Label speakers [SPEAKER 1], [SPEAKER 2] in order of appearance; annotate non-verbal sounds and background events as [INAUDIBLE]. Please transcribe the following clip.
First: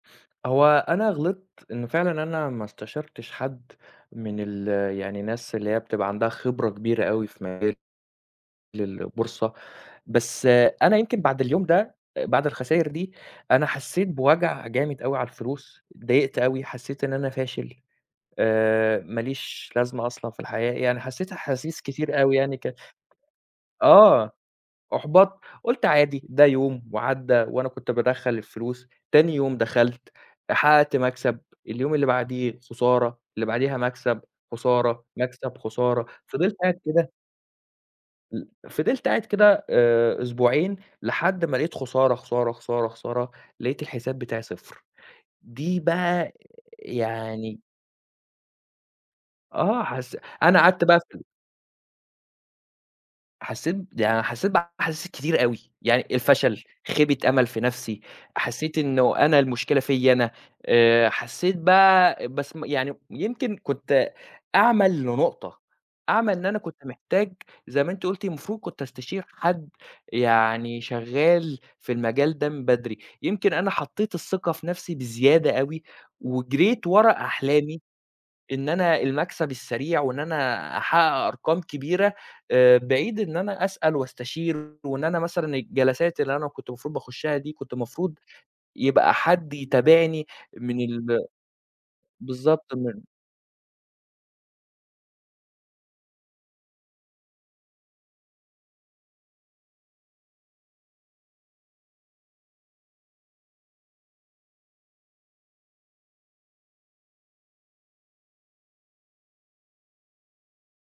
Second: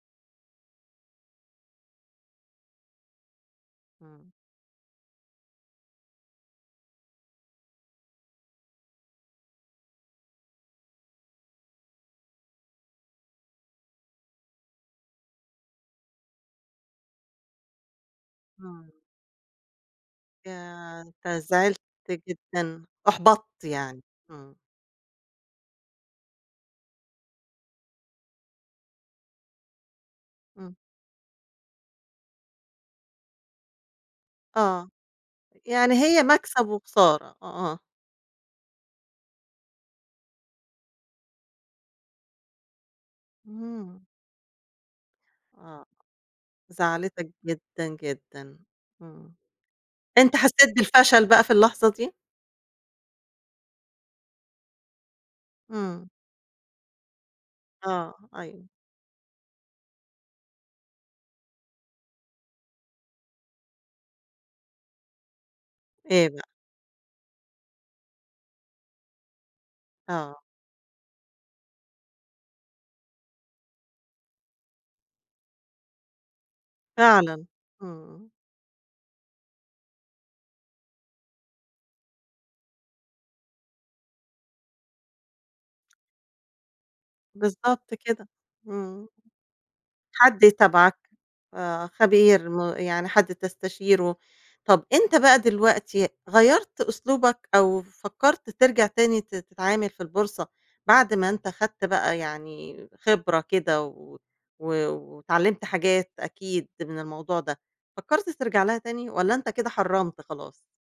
[SPEAKER 1] هو أنا غلِطت إن فعلًا أنا ما استشَرتش حد،
[SPEAKER 2] امم.
[SPEAKER 1] من ال يعني الناس اللي هي بتبقى عندها خبرة كبيرة أوي في مجال للبورصة، بس أنا يمكن بَعد اليوم ده، بَعد الخساير دي، أنا حسّيت بوَجع جامد أوي على الفلوس، اتضايقت أوي، حسّيت إن أنا فاشل،
[SPEAKER 2] امم.
[SPEAKER 1] آآ ماليش لازمة أصلًا في الحياة، يعني
[SPEAKER 2] ياه! أنت
[SPEAKER 1] حسّيت
[SPEAKER 2] زعِلت
[SPEAKER 1] أحاسيس كتير أوي يعني ك
[SPEAKER 2] جدًا، أُحبطت يعني،
[SPEAKER 1] آه،
[SPEAKER 2] امم.
[SPEAKER 1] أُحبَطت، قُلت عادي ده يوم وعدّى وأنا كُنت بادخّل الفلوس، تاني يوم دخَلت،
[SPEAKER 2] امم.
[SPEAKER 1] حقّقت مكسب، اليوم اللي بعدِيه خسارة، اللي بعدِيها مكسب،
[SPEAKER 2] آه،
[SPEAKER 1] خسارة، مكسب،
[SPEAKER 2] يعني
[SPEAKER 1] خسارة،
[SPEAKER 2] هي
[SPEAKER 1] فضِلت
[SPEAKER 2] مكسب
[SPEAKER 1] قاعد كده
[SPEAKER 2] وخسارة، أ آه.
[SPEAKER 1] ال فضِلت قاعد كده آآ أسبوعين، لحد ما لقيت خسارة، خسارة، خسارة، خسارة، لقيت
[SPEAKER 2] امم.
[SPEAKER 1] الحساب بتاعي 0 دي
[SPEAKER 2] آه،
[SPEAKER 1] بقى
[SPEAKER 2] زعّلِتك
[SPEAKER 1] يعني
[SPEAKER 2] جدًا، جدًا، امم.
[SPEAKER 1] آه حسّ
[SPEAKER 2] أنت
[SPEAKER 1] أنا
[SPEAKER 2] حسّيت
[SPEAKER 1] قعَدت بقى في اس
[SPEAKER 2] بالفشل بقى في اللحظة دي؟
[SPEAKER 1] حسّيت ده أنا حسّيت [UNINTELLIGIBLE] أحاسيس كتيرة أوي، يعني
[SPEAKER 2] إمم.
[SPEAKER 1] الفشل، خيبة أمل في نَفْسي،
[SPEAKER 2] آه، أيوه.
[SPEAKER 1] حسّيت إنّه أنا المشكلة فيَّ أنا، آآ حسّيت بقى بس م يعني يمكن كنت أعمى لنقطة،
[SPEAKER 2] إيه
[SPEAKER 1] أعمى
[SPEAKER 2] بقى؟
[SPEAKER 1] إن أنا كُنت محتاج، زي ما أنتِ قُلتِ المفروض كنت أستشير حد،
[SPEAKER 2] آه.
[SPEAKER 1] يعني شغّال في المجال ده من بدري، يمكن أنا حطّيت الثّقة في نَفْسي بزيادة أوي، وجرِيت ورا
[SPEAKER 2] فعلًا،
[SPEAKER 1] أحلامي،
[SPEAKER 2] امم.
[SPEAKER 1] إن أنا المكسب السريع وإن أنا أحقّق أرقام كبيرة، آآ بِعيد إن أنا أسأل وأستشير وإن أنا مثلًا الجلسات اللي أنا كُنت المفروض باخُشّها دي كُنت
[SPEAKER 2] بالضبط
[SPEAKER 1] المفروض
[SPEAKER 2] كده، امم.
[SPEAKER 1] يبقى حد يتابعني،
[SPEAKER 2] حد
[SPEAKER 1] من
[SPEAKER 2] يتابعك،
[SPEAKER 1] ال
[SPEAKER 2] آآ خبير، م
[SPEAKER 1] بالضبط من
[SPEAKER 2] يعني حد تستشيره. طَب أنت بقى دلوقتي، غيّرت أسلوبك، أو فكّرت ترجَع تاني ت تتعامل في البورصة، بَعد ما أنت خَدت بقى يعني خبرة كده و و واتعلّمت حاجات أكيد من الموضوع ده، فكّرت ترجَع لها تاني والّا أنت كده حرّمت خلاص؟